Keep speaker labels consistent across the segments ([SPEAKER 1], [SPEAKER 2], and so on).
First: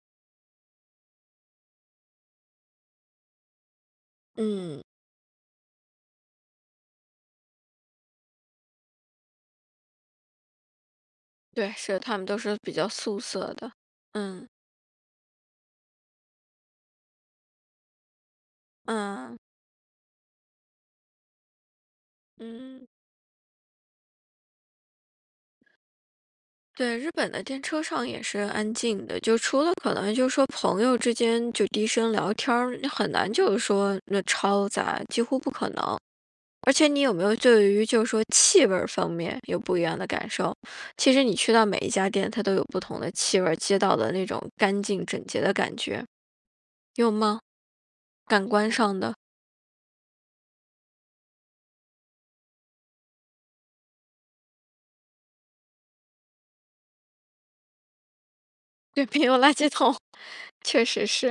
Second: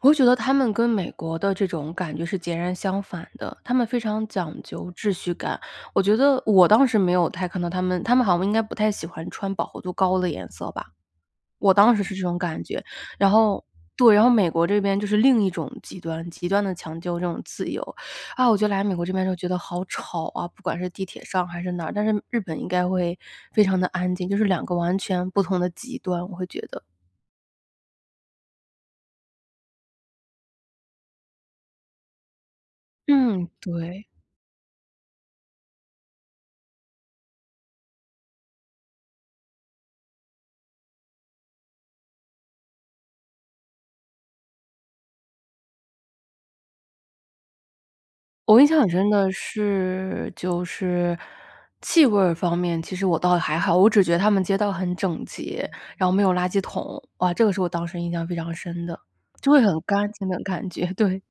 [SPEAKER 1] 我会觉得他们跟美国的这种感觉是截然相反的。他们非常讲
[SPEAKER 2] 嗯。
[SPEAKER 1] 究秩序感。我觉得我当时没有太看到他们，他们好像应该不太喜欢穿饱和度高的颜色吧。我
[SPEAKER 2] 对，
[SPEAKER 1] 当
[SPEAKER 2] 是，
[SPEAKER 1] 时是
[SPEAKER 2] 他
[SPEAKER 1] 这
[SPEAKER 2] 们
[SPEAKER 1] 种
[SPEAKER 2] 都是
[SPEAKER 1] 感
[SPEAKER 2] 比
[SPEAKER 1] 觉。
[SPEAKER 2] 较素
[SPEAKER 1] 然
[SPEAKER 2] 色
[SPEAKER 1] 后
[SPEAKER 2] 的。
[SPEAKER 1] 对，然后
[SPEAKER 2] 嗯。
[SPEAKER 1] 美国这边就是另一种极端，极端的强调这种自由。啊，我觉得来美国这边就
[SPEAKER 2] 嗯。
[SPEAKER 1] 觉得好吵啊，不管是地铁上还是哪儿，但是日本应该
[SPEAKER 2] 嗯。
[SPEAKER 1] 会非常的安静。就是两个完全不同的极端，我会觉得。
[SPEAKER 2] 对，日本的电车上也是安静的。就除了可能就是说朋友之间，就低声聊天儿，你很难
[SPEAKER 1] 嗯，
[SPEAKER 2] 就是说，
[SPEAKER 1] 对。
[SPEAKER 2] 那嘈杂，几乎不可能。而且你有没有对于就是说气味儿方面，有不一样的感受？其实你去到每一家店，它都有不同的气味儿，街道的那种干净整洁的感觉。有吗？感
[SPEAKER 1] 我印
[SPEAKER 2] 官
[SPEAKER 1] 象很
[SPEAKER 2] 上
[SPEAKER 1] 深
[SPEAKER 2] 的。
[SPEAKER 1] 的是就是气味儿方面其实我倒也还好。我只觉得他们街道很整洁，然后没有垃圾桶。啊，这个是我当时印象非常深的。
[SPEAKER 2] 对，没有
[SPEAKER 1] 就
[SPEAKER 2] 垃
[SPEAKER 1] 会
[SPEAKER 2] 圾
[SPEAKER 1] 很
[SPEAKER 2] 桶，
[SPEAKER 1] 干净的感
[SPEAKER 2] 确
[SPEAKER 1] 觉，
[SPEAKER 2] 实
[SPEAKER 1] 对。
[SPEAKER 2] 是。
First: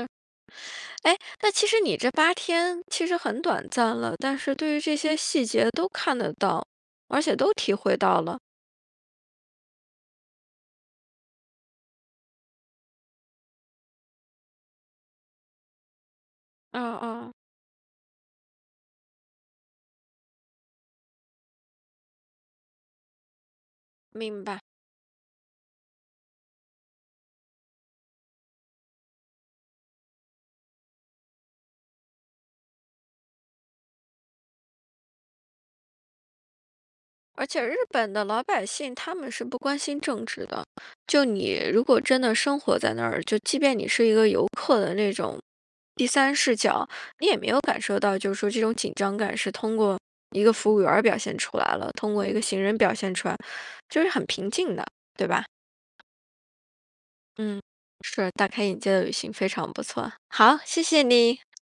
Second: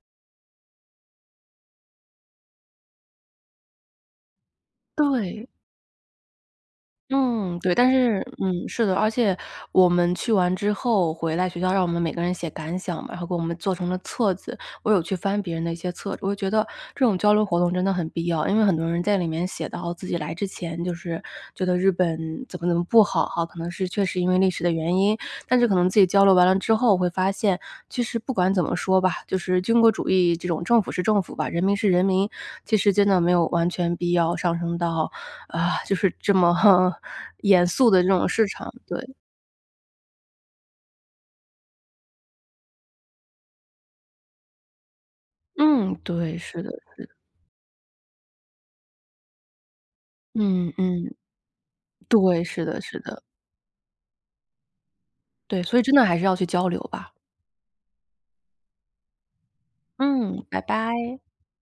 [SPEAKER 2] 诶，那其实你这8天，其实很短暂了。但是对于这些细
[SPEAKER 1] 对。
[SPEAKER 2] 节都看得到，而且都
[SPEAKER 1] 嗯，对。
[SPEAKER 2] 体
[SPEAKER 1] 但
[SPEAKER 2] 会
[SPEAKER 1] 是
[SPEAKER 2] 到了。
[SPEAKER 1] 嗯，是的。而且我们去完之后，回来学校，让我们每个人写感想嘛，然后给我们做成了册子。我有去翻别人的一些册子。我觉得
[SPEAKER 2] 哦，
[SPEAKER 1] 这种
[SPEAKER 2] 哦。
[SPEAKER 1] 交流活动真的很必要，因为很多人在里面写到自己来之前，就是觉得日本怎么怎么不好哈。可能是确实因为
[SPEAKER 2] 明
[SPEAKER 1] 历
[SPEAKER 2] 白。
[SPEAKER 1] 史的原因，但是可能自己交流完了之后，会发现，其实不管怎么说吧，就是军国主义，这种政府是政府吧，人民是人民。其实真的没有完全必要上升到啊，就是这么，
[SPEAKER 2] 而
[SPEAKER 1] 严
[SPEAKER 2] 且日
[SPEAKER 1] 肃的这
[SPEAKER 2] 本的
[SPEAKER 1] 种
[SPEAKER 2] 老
[SPEAKER 1] 市
[SPEAKER 2] 百
[SPEAKER 1] 场，
[SPEAKER 2] 姓
[SPEAKER 1] 对。
[SPEAKER 2] 他们是不关心政治的。就你如果真的生活在那儿，就即便你是一个游客的那种
[SPEAKER 1] 嗯，
[SPEAKER 2] 第三
[SPEAKER 1] 对，
[SPEAKER 2] 视
[SPEAKER 1] 是的
[SPEAKER 2] 角，
[SPEAKER 1] 是的。
[SPEAKER 2] 你也没有感受到就是说这种紧张感是通过一个
[SPEAKER 1] 嗯
[SPEAKER 2] 服务员儿
[SPEAKER 1] 嗯。
[SPEAKER 2] 表现出来了，通过一
[SPEAKER 1] 对，
[SPEAKER 2] 个行
[SPEAKER 1] 是
[SPEAKER 2] 人
[SPEAKER 1] 的
[SPEAKER 2] 表
[SPEAKER 1] 是
[SPEAKER 2] 现
[SPEAKER 1] 的。
[SPEAKER 2] 出来，就是很平静的，对吧？
[SPEAKER 1] 对，所以真的还是要去交流吧。
[SPEAKER 2] 嗯，是，大开眼界的旅行，非常不错。
[SPEAKER 1] 嗯，
[SPEAKER 2] 好，
[SPEAKER 1] 拜
[SPEAKER 2] 谢谢
[SPEAKER 1] 拜。
[SPEAKER 2] 你。